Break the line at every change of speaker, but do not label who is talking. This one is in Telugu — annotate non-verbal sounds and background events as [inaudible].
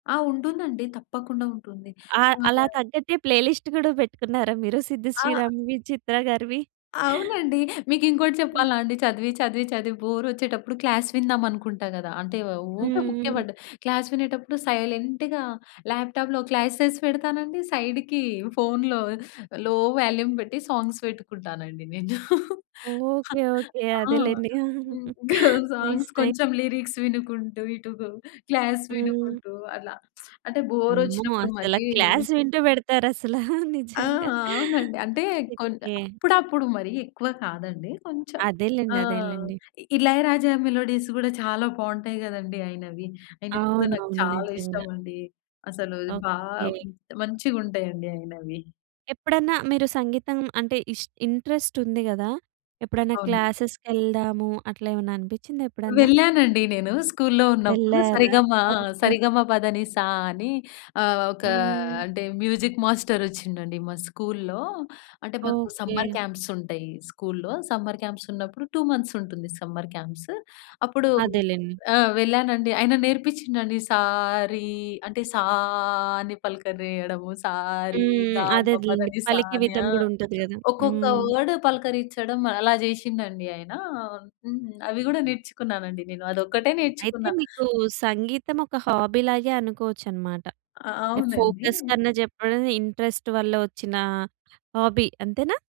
ఆ! ఉంటుందండి. తప్పకుండా ఉంటుంది.
ఆహ్, అలా
[unintelligible]
తగ్గట్టే ప్లే లిస్ట్ కూడా పెట్టుకున్నారా మీరు సిద్
ఆ!
శ్రీరామ్‌వి, చిత్ర గారివి?
అవునండి. మీకు ఇంకోటి
హ్మ్.
చెప్పాలా అండి? చదివి, చదివి, చదివి బోర్ ఒచ్చేటప్పుడు క్లాస్ విందాం అనుకుంటా గద. అంటే ఊకే బుక్కె
హుహు.
పడ్డ క్లాస్ వినేటప్పుడు సైలెంట్‌గా ల్యాప్టాప్‌లో క్లాసస్ పెడతానండి సైడ్‌కి ఫోన్‌లో లో వాల్యూమ్ పెట్టి సాంగ్స్ పెట్టుకుంటానండి నేను.
Okay,
[chuckles]
okay.
ఆ!
అదేలెండి.
హ్మ్, గా
[giggles] నైస్
సాంగ్స్
నై
కొంచెం లిరిక్స్ వినుకుంటూ, ఇటు గు క్లాస్
హ్మ్.
వినుకుంటూ అలా [smacks lips] అంటే బోర్
అమ్మో!
ఒచ్చినప్పుడు మరీ
అసల క్లాస్ వింటూ పెడతారు అసల
ఆ! ఆ!
నిజంగా.
అవునండి. అంటే కొంచ్
ఓకె.
అప్పుడప్పుడు మరి ఎక్కువ కాదండి కొంచెం
అదేలెండి,
ఆహ్,
అదేలెండి.
ఇళయరాజా మెలోడీస్ కూడా చాలా బాగుంటాయి కదండీ! ఆయినవి. అయినవి కూడా నాకు
అవునవును
చాలా
నిజంగా.
ఇష్టం అండి. అసలు బా
ఓకె.
మంచిగుంటయండి ఆయినవి.
ఎప్పుడన్నా మీరు సంగీతం అంటే ఇస్ ఇంట్రెస్ట్ ఉంది గదా! ఎప్పుడన్నా
అవునండి.
క్లాసెస్‌కెళ్దాము అట్లా ఏమన్నా అనిపించిందా ఎప్పుడన్నా?
వెళ్ళానండి నేను స్కూల్‌లో ఉన్నప్పుడు
వెళ్లారా?
సరిగమ ఆ!
ఓకె. ఓకె.
సరిగమపదనిసా అని ఆహ్, ఒక
హ్మ్.
అంటే మ్యూజిక్ మాస్టర్ వచ్చిండండి మా స్కూలులో అంటే మాకు
ఓకె.
సమ్మర్ క్యాంప్స్ ఉంటాయి స్కూలులో సమ్మర్ క్యాంప్స్ ఉన్నప్పుడు 2 మంత్స్ ఉంటుంది సమ్మర్ క్యాంప్స్. అప్పుడు
అదేలెండి.
ఆ! వెళ్ళానండి ఆయన నేర్పించిండండి సా రీ అంటే సా అని పలకరీయడము సా రి
హ్మ్.
గా మ
అదే. అదేలెండి.
పదనిసా
పలికే
అని.
విధం
ఆ!
కూడా ఉంటది గదా!
ఒక్కొక్క
హ్మ్.
వర్డ్ పలకరించడం అలా చేశిండండి ఆయనా హ్మ్. అవి కూడా నేర్చుకున్నానండి నేను అది ఒక్కటే
అయితే
నేర్చుకున్న.
మీకు సంగీతం ఒక హాబీ లాగే అనుకోవచ్చన్నమాట.
అ
అంటే
అవునండి.
ఫోకస్‌‌కన్నా చెప్పడం, ఇంట్రెస్ట్ వల్ల వచ్చిన హాబీ. అంతేనా?